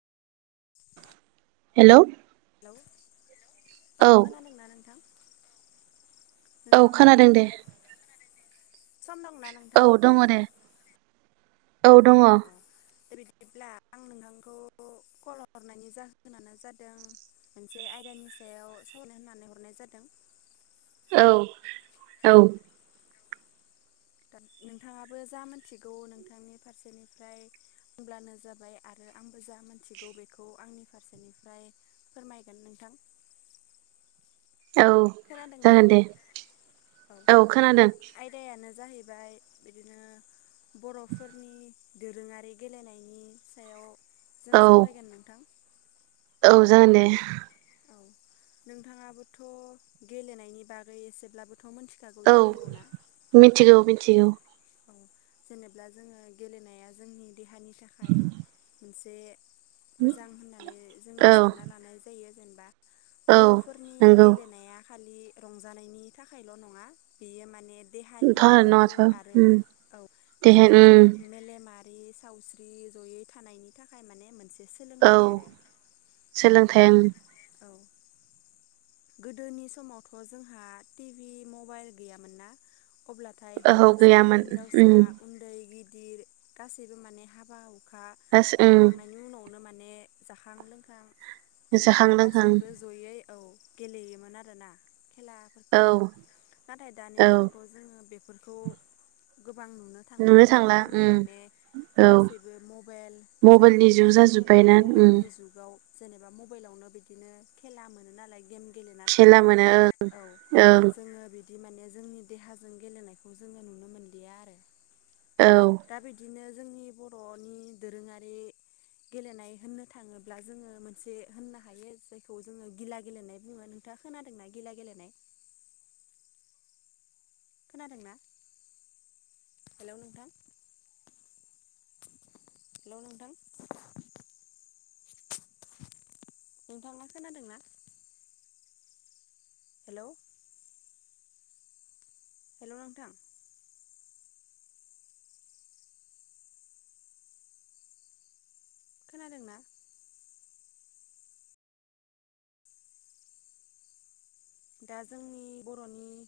हेल' hello hello औ खोनादोंना नोंथां औ नोंथाङा खम खोनादों दे दंना सम दंना औ नोंथां दङ दे औ दङ अ दे बिदिब्ला आं नोंथांखौ कल हरनायनि जाहोनानो जादों मोनसे आयदानि सायाव सावरायनो होननानै हरनाय जादों [inaudible] औ औ दा नोंथाङाबो जा मिथिगौ नोंथांनि फारसेनिफ्राय होनब्लानो जाबाय आरो आंबो जा मोनथिगौ बेखौ आंनि फारसेनिफ्राय फोरमायगोन नोंथां [inaudible] औ खोनादोंना जागोन दे औ खोनादों आयदायानो जाहैबाय बिदिनो बर'फोरनि दोरोङारि गेलेनायनि सायाव जों औ सावरायगोन नोंथां औ जागोन दे औ नोंथाङाबोथ' गेलेनायनि बागै एसेब्लाबो औ मिथिगौ मिथिगौ औ जेनेब्ला जोङो गेलेनाया जोंनि देहानि थाखाय मोनसे मोजां होननानै जोङो औ सानना लानाय जायो जेनेबा औ बर'फोरनि नंगौ गेलेनाया खालि रंजानायनि थाखायल' नङा बेयो माने देहानि थार बोलो नङाथ' आ- उम [unintelligible] उम मारि सावस्रि जयै थानायनि थाखाय माने मोनसे औ सोलोंथाइ आरो ओफ्राय सोलोंथाइ ओं औ गोदोनि समावथ' जोंहा टिभि मबाइल गैयामोन ना अब्लाथाय ओहो हौवा गैयामोन उम [unintelligible] गासैबो माने हाबा हुखा गास उम मावखांनायनि उनावनो मा ने जाखां लोंखां जाखां जेनेबा लोंखां गासैबो जयै औ गेलेयोमोन आरोना औ खेलाफोरखौनो नाथाय दानि औ दिनावथ' जोङो बे फोरखौ गोबां नुनो थांलिया दानि थांला दिनाव उम माने औ गासैबो मबाइलजोंनो मबाइलनि जुग थाजोबो औ जाजोब्बायना उम मबाइलनि जुगाव जेनेबा मबाइलावनो बिदिनो खेला मोनो नालाय गेम गेलेना खेला थायो मोनो ओ औ ओं जोङो बि दि माने जोंनि देहाजों गेलेनायखौ जोङो नुनो मोनलिया आरो। औ दा बिदिनो जोंनि बर'नि दोरोङारि गेलेनाय होननो थाङोब्ला जोङो मोनसे होननो हायो जायखौ जोङो गिला गेलेनाय बुङो नों थांआ खोनादोंना गिला गेलेनाय खोनादोंना हेलौ नोंथां हेलौ नोंथां नोंथांङा खोनादोंना हेलौ हेलौ नोंथां खोनादोंना दा जोंनि बर'नि